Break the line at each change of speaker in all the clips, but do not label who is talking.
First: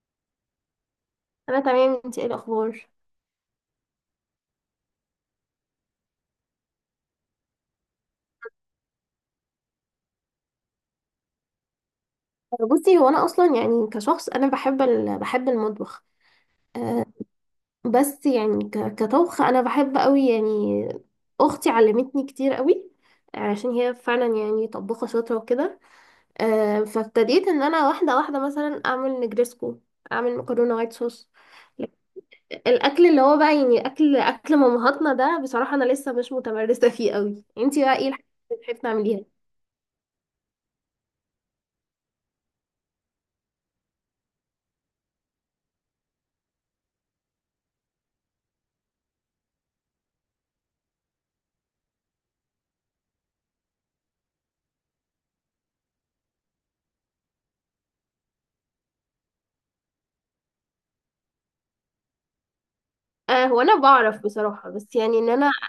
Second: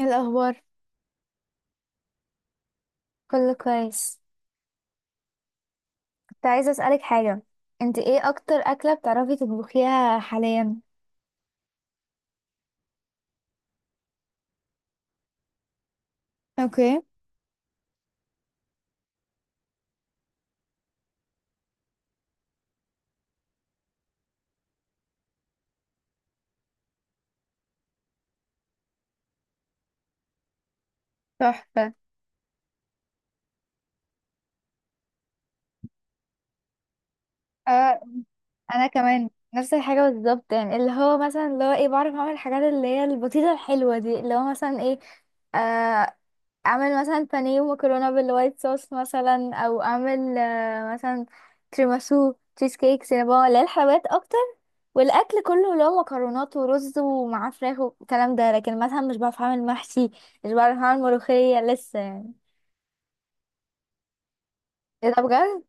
إيه الأخبار؟
انا تمام، انت ايه الاخبار؟
كله كويس. كنت عايزة أسألك حاجة. انت ايه أكتر أكلة بتعرفي تطبخيها حاليا؟
بصي، هو انا اصلا يعني كشخص انا بحب بحب المطبخ.
اوكي.
أه. بس يعني كطبخ انا بحب قوي يعني. اختي علمتني كتير قوي، عشان هي فعلا يعني طباخه شاطره وكده. أه، فابتديت ان انا واحده واحده مثلا اعمل نجريسكو، اعمل مكرونه وايت صوص.
تحفة.
الاكل اللي هو بقى يعني اكل مامهاتنا ده بصراحه انا لسه مش متمرسه فيه قوي. انت بقى
آه.
ايه الحاجات اللي بتحبي
أنا
تعمليها؟
كمان نفس الحاجة بالظبط، يعني اللي هو بعرف أعمل الحاجات اللي هي البسيطة الحلوة دي، اللي هو مثلا ايه آه اعمل مثلا بانيه ومكرونه بالوايت صوص، مثلا، او اعمل، مثلا، تيراميسو تشيز كيك سينابون، اللي هي الحلويات اكتر. والاكل كله اللي هو مكرونات ورز ومعاه فراخ والكلام ده، لكن مثلا مش بعرف اعمل محشي، مش بعرف اعمل ملوخيه لسه يعني.
أه، هو انا بعرف بصراحه، بس
ايه
يعني
ده
ان انا.
بجد؟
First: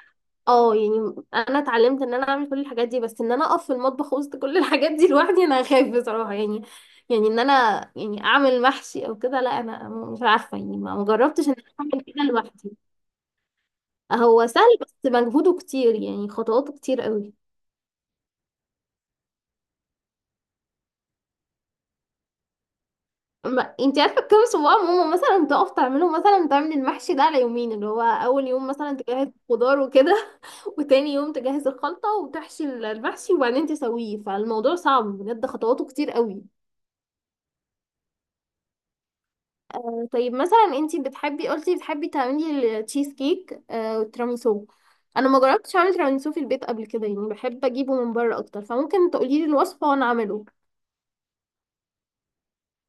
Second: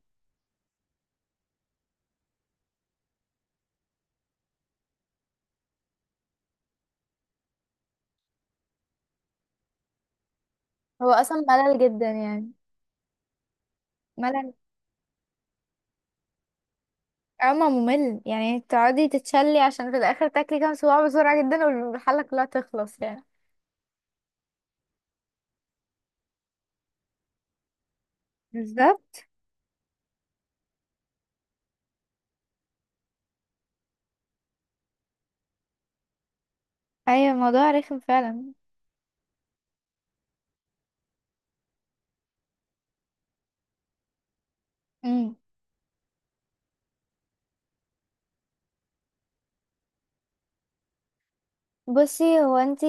اه، يعني انا اتعلمت ان انا اعمل كل الحاجات دي، بس ان انا اقف في المطبخ وسط كل الحاجات دي لوحدي انا هخاف بصراحه يعني. يعني ان انا. يعني اعمل محشي او كده، لا انا مش عارفه يعني ما
هو اصلا
جربتش ان انا
ملل
اعمل
جدا
كده
يعني.
لوحدي. هو
ملل.
سهل بس مجهوده كتير يعني، خطواته كتير قوي.
اما ممل، يعني تقعدي تتشلي عشان في الاخر تاكلي كام صباع بسرعه جدا والحله كلها تخلص، يعني.
ما انت عارفه كام صباع، ماما مثلا تقف تعمله، مثلا تعمل المحشي ده على يومين، اللي هو اول يوم مثلا
بالظبط.
تجهز خضار وكده، وتاني يوم تجهز الخلطه وتحشي المحشي وبعدين تسويه، فالموضوع صعب بجد، خطواته كتير قوي.
ايوه، الموضوع رخم فعلا.
طيب، مثلا انتي قلتي بتحبي تعملي التشيز كيك، آه، والتيراميسو. انا ما جربتش اعمل تيراميسو في البيت قبل كده يعني، بحب اجيبه من بره اكتر، فممكن تقولي لي الوصفه وانا اعمله.
بصي، هو انتي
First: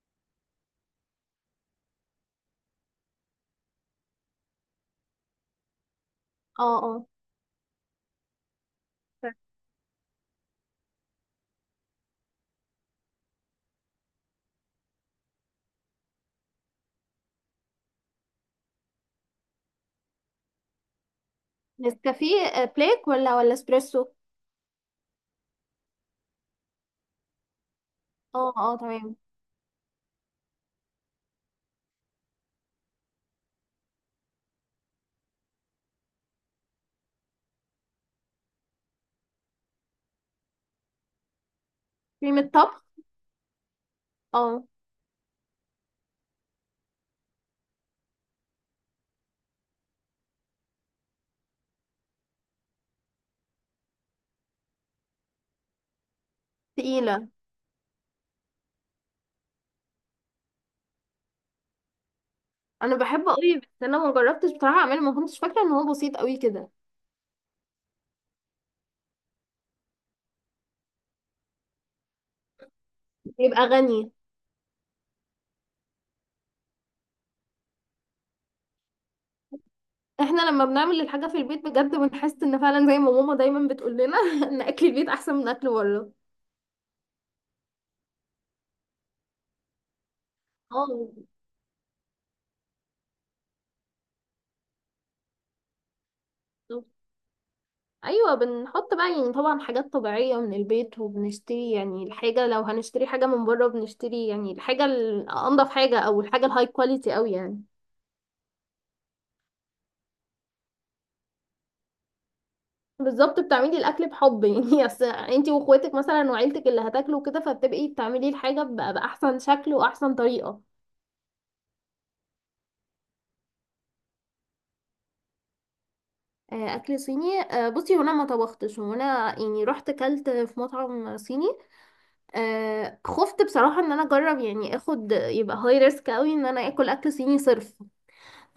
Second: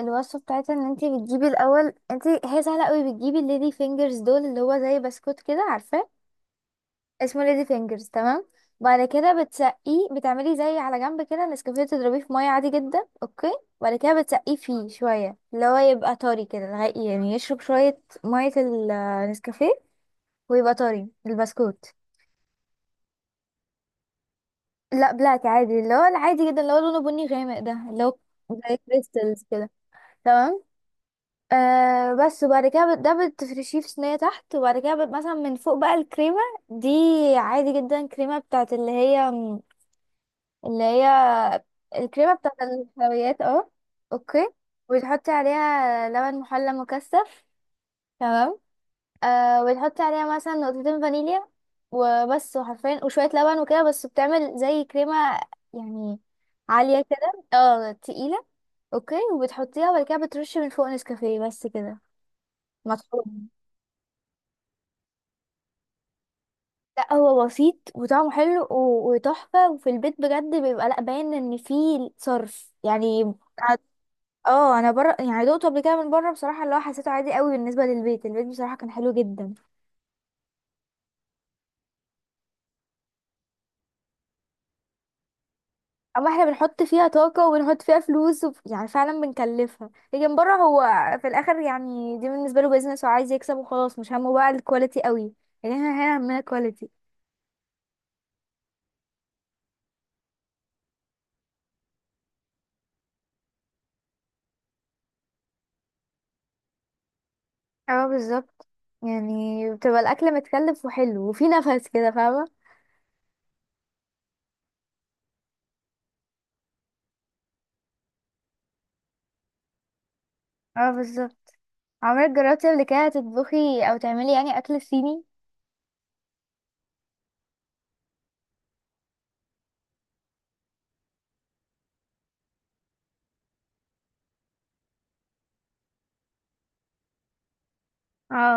الوصفة بتاعتها ان انتي بتجيبي الاول، انتي هي سهلة قوي. بتجيبي الليدي فينجرز دول، اللي هو زي بسكوت كده، عارفاه؟
اه، اه.
اسمه ليدي فينجرز، تمام. بعد كده بتسقيه، بتعملي زي على جنب كده نسكافيه، تضربيه في مية عادي جدا، اوكي؟ بعد كده بتسقيه فيه شوية، اللي هو يبقى طري كده لغاية يعني يشرب شوية مية، النسكافيه، ويبقى طري البسكوت.
نسكافيه، بلاك ولا اسبريسو؟
لا، بلاك عادي، اللي هو العادي جدا، اللي هو لونه بني غامق ده، اللي هو
اه،
زي
اه، تمام.
كريستالز كده، تمام. آه بس. وبعد كده ده بتفرشيه في صينية تحت، وبعد كده مثلا من فوق بقى الكريمة دي، عادي جدا، كريمة بتاعت اللي هي الكريمة
كريمه
بتاعت
طبخ.
الحلويات، اه. اوكي،
اه،
وتحطي عليها لبن محلى مكثف. تمام. آه، وتحطي عليها مثلا نقطتين فانيليا وبس. وحرفيا وشوية لبن وكده بس، بتعمل زي كريمة يعني، عالية
تقيله.
كده تقيلة. اوكي، وبتحطيها، وبعد كده بترشي من فوق نسكافيه بس كده،
انا بحبه
مطحون.
قوي بس انا ما جربتش بصراحه اعمله، ما كنتش فاكره ان هو بسيط قوي كده.
لا، هو بسيط وطعمه حلو و- وتحفة، وفي البيت بجد بيبقى لا باين ان فيه صرف يعني.
يبقى
ع-
غني.
اه، انا بره يعني دقته قبل كده من بره بصراحة، اللي هو حسيته عادي قوي بالنسبة للبيت، البيت بصراحة كان حلو جدا.
احنا لما بنعمل الحاجه في البيت بجد بنحس ان فعلا زي ما ماما دايما بتقول لنا ان اكل البيت احسن من اكل بره.
اما احنا بنحط فيها طاقة وبنحط فيها فلوس يعني فعلا بنكلفها. لكن بره هو
اه.
في الاخر، يعني دي بالنسبة له بيزنس وعايز يكسب وخلاص، مش همه بقى الكواليتي قوي. لكن احنا هنا همنا كواليتي.
ايوه، بنحط بقى يعني طبعا حاجات طبيعيه من البيت وبنشتري يعني الحاجه، لو هنشتري حاجه من بره بنشتري يعني الحاجه الانضف حاجه او الحاجه الهاي كواليتي قوي يعني.
اه، بالظبط. يعني بتبقى الاكل متكلف وحلو وفي نفس كده، فاهمة؟
بالظبط، بتعملي الاكل بحب يعني اصل انتي واخواتك مثلا وعيلتك اللي هتاكلوا كده، فبتبقي بتعملي الحاجه باحسن شكل واحسن طريقه.
اه بالظبط. عمرك جربتي قبل كده تطبخي او تعملي يعني اكل صيني؟
آه، اكل صيني، بصي، هنا ما طبختش وانا يعني رحت كلت في مطعم صيني. آه، خفت بصراحه ان انا اجرب يعني اخد، يبقى هاي ريسك قوي ان انا اكل اكل صيني صرف.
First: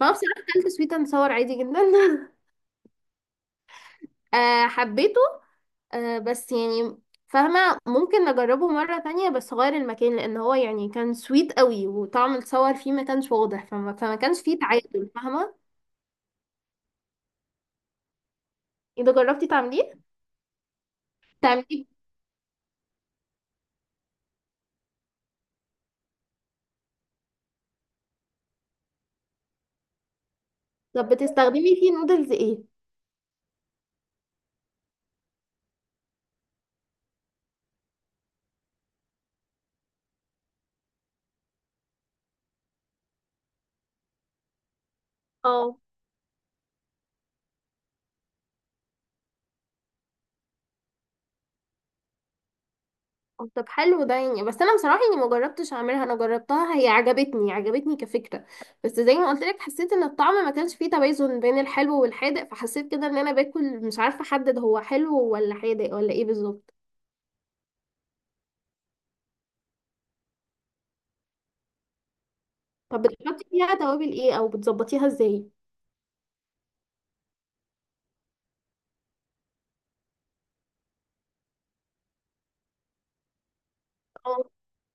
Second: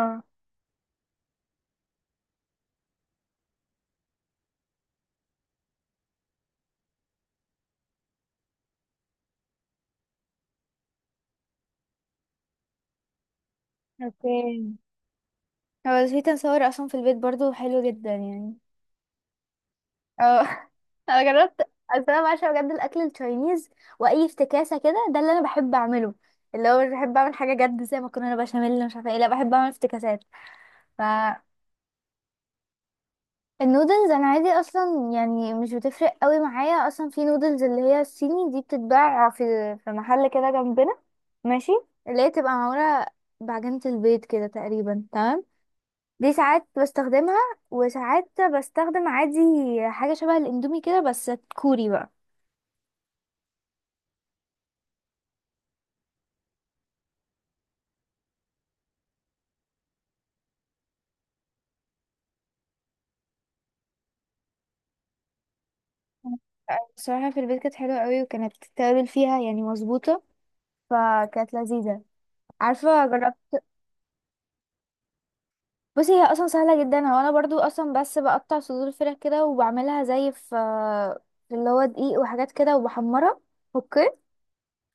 فهو بصراحة اكلت سويت اند صور عادي جدا. آه، حبيته. آه، بس يعني، فاهمة، ممكن نجربه مرة تانية بس غير المكان، لأن هو يعني كان سويت قوي وطعم الصور فيه ما كانش واضح، فما كانش فيه
اوكي،
تعادل، فاهمة.
هو في تنصور اصلا في البيت برضو، حلو جدا يعني.
إذا جربتي تعمليه.
اه. انا جربت.
تعمليه.
اصل انا بعشق بجد الاكل التشاينيز، واي افتكاسه كده ده اللي انا بحب اعمله. اللي هو مش بحب اعمل حاجه جد زي مكرونه بشاميل مش عارفه ايه، لا بحب اعمل افتكاسات.
طب بتستخدمي فيه نودلز ايه؟
النودلز انا عادي اصلا، يعني مش بتفرق قوي معايا. اصلا في نودلز اللي هي الصيني دي بتتباع في محل كده جنبنا، ماشي، اللي هي تبقى معموله بعجينه البيض كده تقريبا، تمام.
اه.
دي ساعات بستخدمها وساعات بستخدم عادي حاجه شبه الاندومي كده بس كوري بقى.
طب حلو ده يعني، بس انا بصراحه يعني ما جربتش اعملها، انا جربتها هي عجبتني عجبتني كفكره. بس زي ما قلت لك حسيت ان الطعم ما كانش فيه توازن بين الحلو والحادق، فحسيت كده ان انا باكل مش عارفه احدد هو حلو ولا حادق ولا ايه بالظبط.
بصراحه في البيت كانت حلوه قوي، وكانت التوابل فيها يعني مظبوطه، فكانت لذيذه.
طب
عارفه،
بتحطي
جربت.
فيها توابل ايه او بتظبطيها ازاي؟
بصي هي اصلا سهله جدا. هو انا برضو اصلا بس بقطع صدور الفراخ كده وبعملها زي في اللي هو دقيق وحاجات كده، وبحمرها. اوكي.
اه،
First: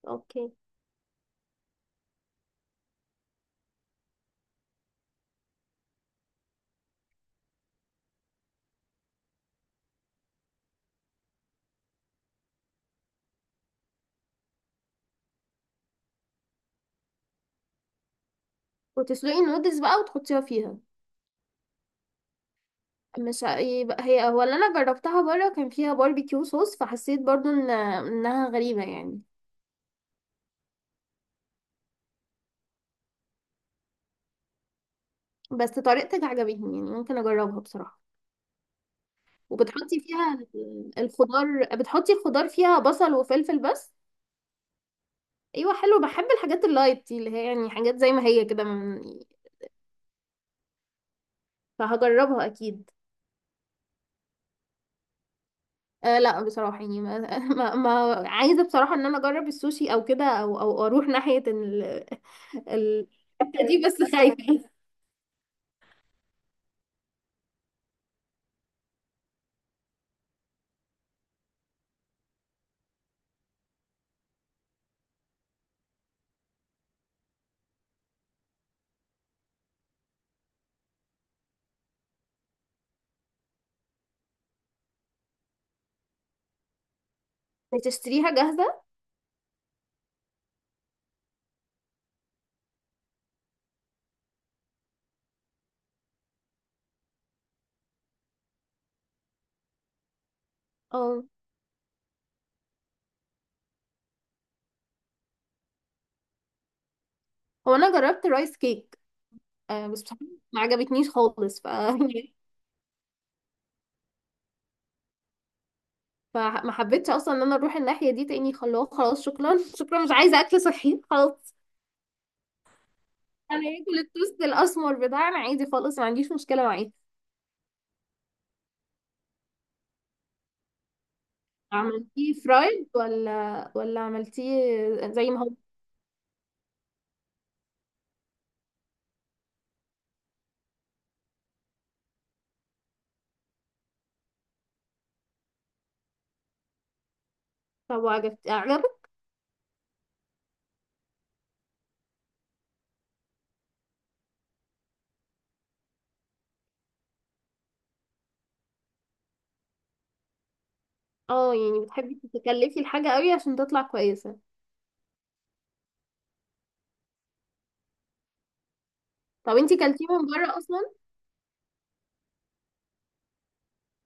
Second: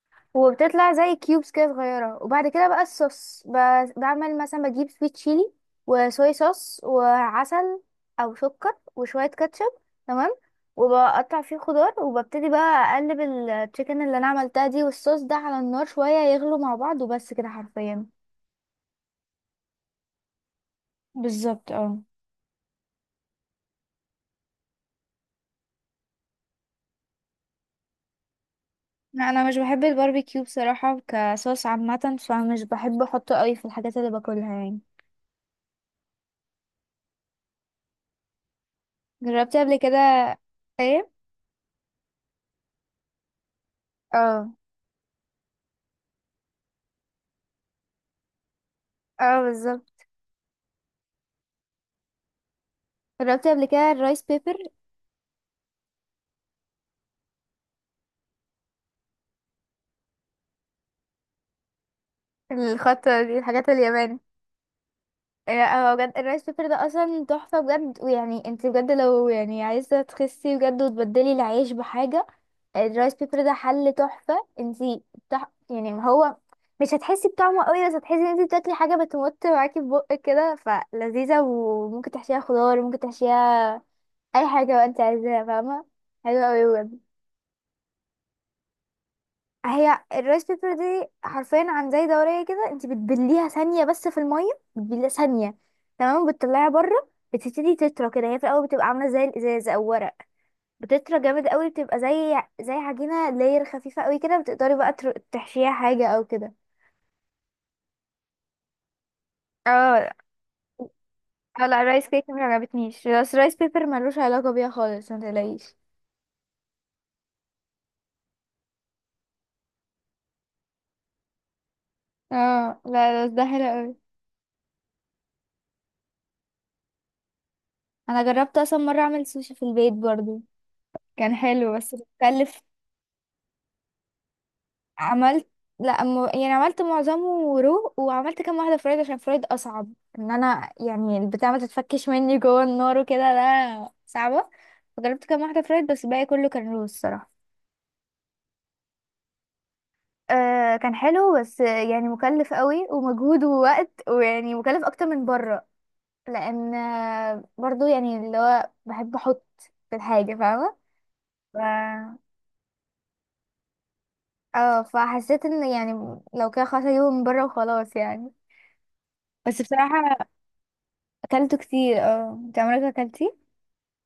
اوكي.
وبتطلع زي كيوبس كده صغيره. وبعد كده بقى الصوص، بعمل مثلا بجيب سويت تشيلي وصويا صوص وعسل، او سكر وشويه كاتشب، تمام. وبقطع فيه خضار وببتدي بقى اقلب التشيكن اللي انا عملتها دي والصوص ده على النار شويه يغلوا مع بعض، وبس كده حرفيا.
وتسلقي النودلز بقى وتحطيها فيها.
بالظبط. اه،
مش يبقى هي هو اللي انا جربتها بره كان فيها باربيكيو صوص، فحسيت برضو ان انها غريبه يعني.
لا، انا مش بحب الباربيكيو بصراحه كصوص عامه، فمش بحب احطه قوي في الحاجات اللي باكلها يعني.
بس طريقتك عجبتني يعني ممكن اجربها بصراحه.
جربت قبل كده.
وبتحطي فيها
ايه.
الخضار، بتحطي الخضار فيها بصل وفلفل بس؟
اه.
ايوه، حلو، بحب الحاجات اللايت دي اللي هي يعني حاجات زي ما هي كده
اه بالظبط.
فهجربها اكيد.
جربت قبل كده الرايس بيبر.
آه، لا بصراحة يعني ما, ما عايزة بصراحة ان انا اجرب السوشي او كده او اروح ناحية ال ال
الخطه دي
الحتة
الحاجات
دي بس
الياباني.
خايفة.
اه بجد، الرايس بيبر ده اصلا تحفه بجد. ويعني انت بجد، لو يعني عايزه تخسي بجد وتبدلي العيش بحاجه، الرايس بيبر ده حل تحفه. انت يعني هو مش هتحسي بطعمه قوي، بس هتحسي ان انت بتاكلي حاجه بتمط معاكي في بقك كده، فلذيذه. وممكن تحشيها خضار، ممكن تحشيها اي حاجه بقى انت عايزاها، فاهمه؟ حلوه قوي بجد.
بتشتريها جاهزة؟
هي الرايس بيبر دي حرفيا عن زي دورية كده، انت بتبليها ثانية بس في المية، بتبليها ثانية، تمام. بتطلعيها بره، بتبتدي تطرى كده. هي في الاول بتبقى عاملة زي الازاز او ورق، بتطرى
اه،
جامد قوي، بتبقى زي عجينة لاير خفيفة قوي كده، بتقدري بقى تحشيها حاجة او كده.
هو انا جربت رايس كيك. آه، بس
اه.
بصراحة ما عجبتنيش خالص، ف
اه لا، الرايس كيك ما عجبتنيش، بس الرايس بيبر ملوش علاقة بيها خالص، ما تقلقيش.
فما حبيتش اصلا ان انا اروح الناحيه دي تاني، خلاص خلاص شكرا، شكرا، مش عايزه اكل صحي خلاص.
اه لا، بس ده
انا
حلو قوي.
اكل التوست الاسمر بتاعنا عادي خالص، ما عنديش مشكله معاه.
انا جربت اصلا مرة اعمل سوشي في البيت برضو، كان حلو بس
عملتيه
بتكلف.
فرايد ولا عملتيه زي ما
عملت،
هو؟
لا يعني عملت معظمه رو، وعملت كام واحدة فرايد عشان فرايد أصعب، إن أنا يعني البتاع ما تتفكش مني جوه النار وكده ده، صعبة. فجربت كام واحدة فرايد، بس الباقي كله كان رو الصراحة.
طب وعجبت عجبك؟
آه كان حلو، بس يعني مكلف قوي، ومجهود ووقت، ويعني مكلف أكتر من بره لأن برضو يعني اللي هو بحب أحط في الحاجة، فاهمة؟
اه
ف...
يعني، بتحبي تتكلفي الحاجه قوي عشان تطلع كويسه.
اه، فحسيت ان يعني لو كده خلاص اجيبه من بره وخلاص يعني.
طب
بس
انتي كلتيه
بصراحة
من بره اصلا؟
اكلته كتير. اه انت عمرك اكلتي؟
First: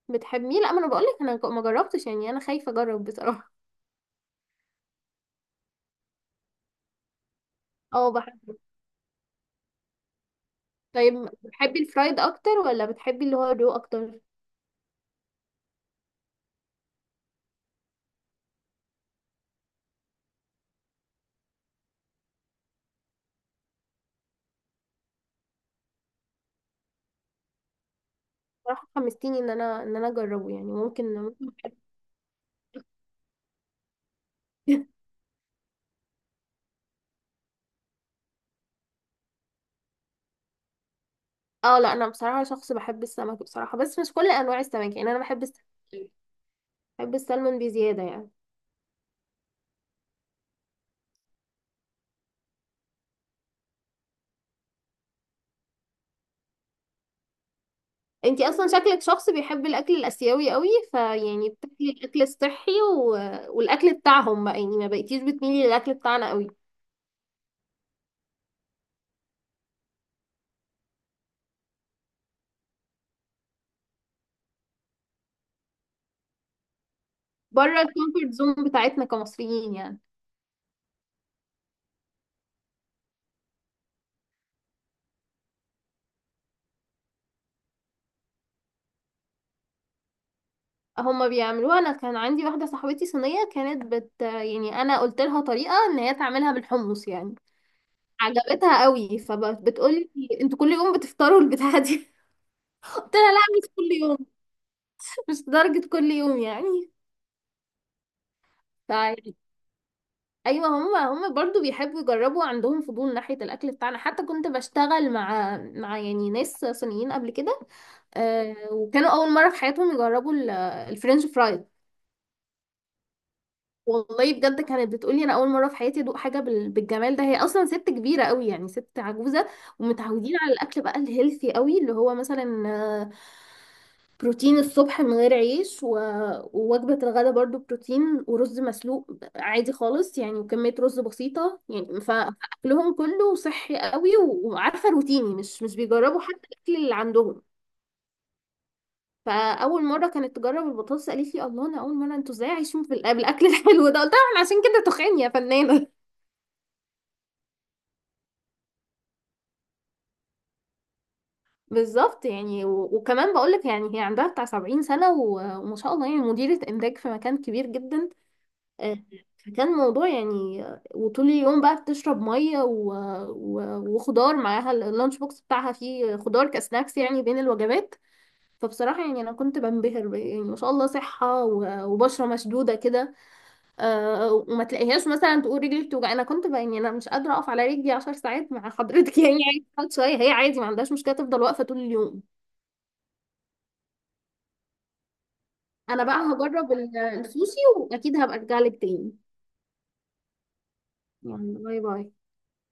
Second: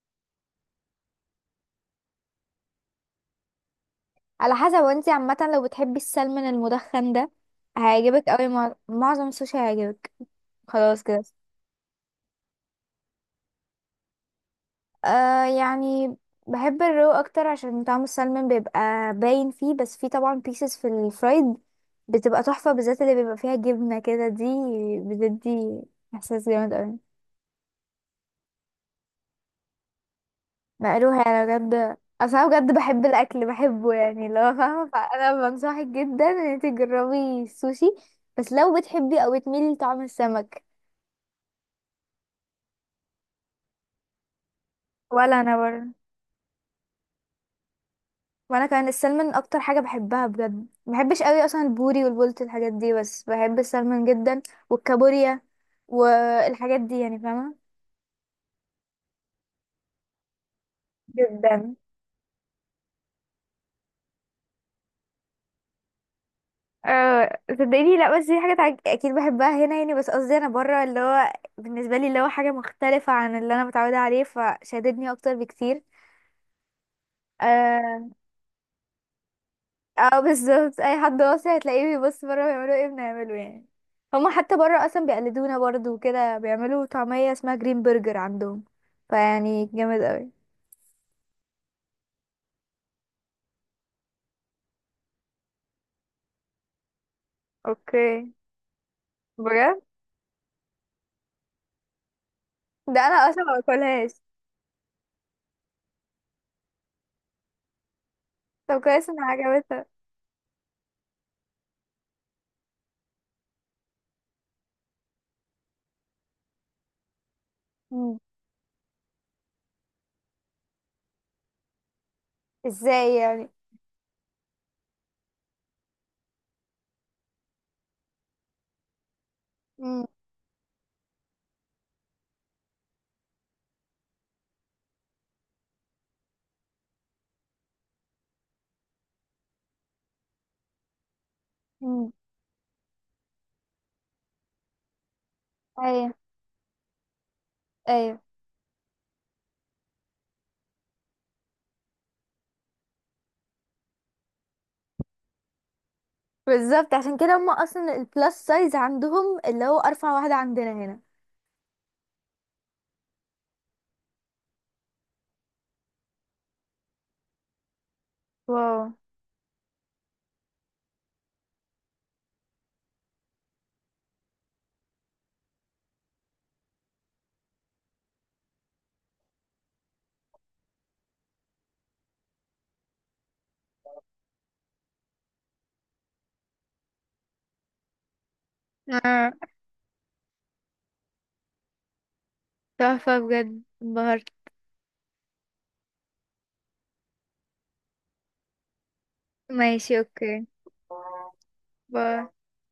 بتحبيه؟ لا، ما انا بقولك انا ما جربتش يعني، انا خايفه اجرب بصراحه.
على حسب. وانتي عامة، لو بتحبي السلمون المدخن ده
اه،
هيعجبك قوي،
بحب.
معظم السوشي هيعجبك. خلاص كده.
طيب بتحبي الفرايد اكتر ولا بتحبي اللي هو الرو اكتر؟
آه يعني، بحب الرو اكتر عشان طعم السلمون بيبقى باين فيه، بس فيه طبعا بيسز في الفرايد، بتبقى تحفة بالذات اللي بيبقى فيها جبنة كده دي، بتدي احساس جامد قوي.
بصراحة حمستيني ان انا اجربه يعني ممكن.
مقلوها انا
ممكن.
بجد، اصل انا بجد بحب الاكل، بحبه يعني، لو فاهمه. فانا بنصحك جدا ان انت تجربي السوشي بس لو بتحبي او بتميلي لطعم السمك.
اه لا، انا بصراحة شخص بحب السمك بصراحة، بس مش كل انواع السمك، يعني انا
ولا
بحب
انا
السمك،
برضه.
بحب السلمون بزيادة يعني.
وانا كمان السلمون اكتر حاجه بحبها بجد، ما بحبش قوي اصلا البوري والبولت الحاجات دي، بس بحب السلمون جدا. والكابوريا والحاجات دي يعني، فاهمه.
انتي اصلا شكلك شخص بيحب الاكل الاسيوي قوي، فيعني
جدا.
بتاكلي الاكل الصحي والاكل بتاعهم بقى يعني، ما بقيتيش بتميلي للاكل بتاعنا قوي.
أه صدقيني، لا، بس دي حاجة اكيد بحبها هنا يعني. بس قصدي انا بره، اللي هو بالنسبة لي اللي هو حاجة مختلفة عن اللي انا متعودة عليه، فشددني اكتر بكتير.
بره
اه.
الكومفورت زون بتاعتنا كمصريين يعني.
اه بالظبط، اي حد واصل هتلاقيه بيبص بره بيعملوا ايه، بنعمله يعني. هما حتى بره اصلا بيقلدونا برضو وكده، بيعملوا طعمية اسمها جرين برجر عندهم، فيعني جامد اوي.
هما بيعملوها، انا كان عندي واحدة صاحبتي صينية كانت بت يعني، انا قلت لها طريقة ان هي تعملها بالحمص يعني.
اوكي
عجبتها قوي
بجد.
فبتقولي انتوا كل يوم بتفطروا البتاعه دي؟
ده
قلت
انا
لها لا،
اصلا ما
مش كل
باكلهاش.
يوم، مش لدرجه كل يوم يعني.
طب كويس انها
فيعني،
عجبتها.
ايوه، هم برضو بيحبوا يجربوا، عندهم فضول ناحيه الاكل بتاعنا. حتى كنت بشتغل مع يعني ناس صينيين قبل كده.
مم.
آه، وكانوا اول مره في حياتهم يجربوا الفرنش فرايز.
ازاي يعني؟
والله بجد كانت بتقولي انا اول مره في حياتي ادوق حاجه بالجمال ده. هي اصلا ست كبيره قوي يعني، ست عجوزه،
مم.
ومتعودين على الاكل بقى الهيلثي قوي، اللي هو مثلا بروتين الصبح من غير عيش ووجبة الغداء برضو بروتين ورز مسلوق عادي خالص يعني، وكمية رز بسيطة يعني،
مم.
فأكلهم كله صحي قوي، وعارفة روتيني، مش
ايوه.
بيجربوا حتى الأكل اللي عندهم.
ايوه
فأول مرة كانت تجرب البطاطس قالت لي الله، أنا أول مرة، أنتوا إزاي عايشين في الأكل الحلو ده. قلت لها "إحنا عشان كده تخان يا فنانة."
بالظبط، عشان كده هم اصلا البلس سايز عندهم، اللي هو ارفع واحدة عندنا هنا.
بالظبط يعني، وكمان بقولك يعني هي عندها بتاع 70 سنة، وما شاء الله يعني مديرة إنتاج في مكان كبير جدا.
واو.
آه، فكان موضوع يعني، وطول اليوم بقى بتشرب مية وخضار معاها اللانش بوكس بتاعها فيه خضار كسناكس يعني بين الوجبات. فبصراحة يعني أنا كنت بنبهر يعني ما شاء الله، صحة وبشرة مشدودة كده. آه، وما تلاقيهاش مثلا تقول رجلي بتوجع. أنا كنت يعني أنا مش قادرة أقف على رجلي 10 ساعات مع حضرتك،
آه،
يعني عادي تقعد شوية، هي عادي ما عندهاش مشكلة تفضل واقفة طول اليوم.
تحفة بجد، انبهرت.
أنا بقى هجرب السوشي وأكيد هبقى أرجع لك تاني.
ماشي، اوكي.
يعني باي باي.
باي.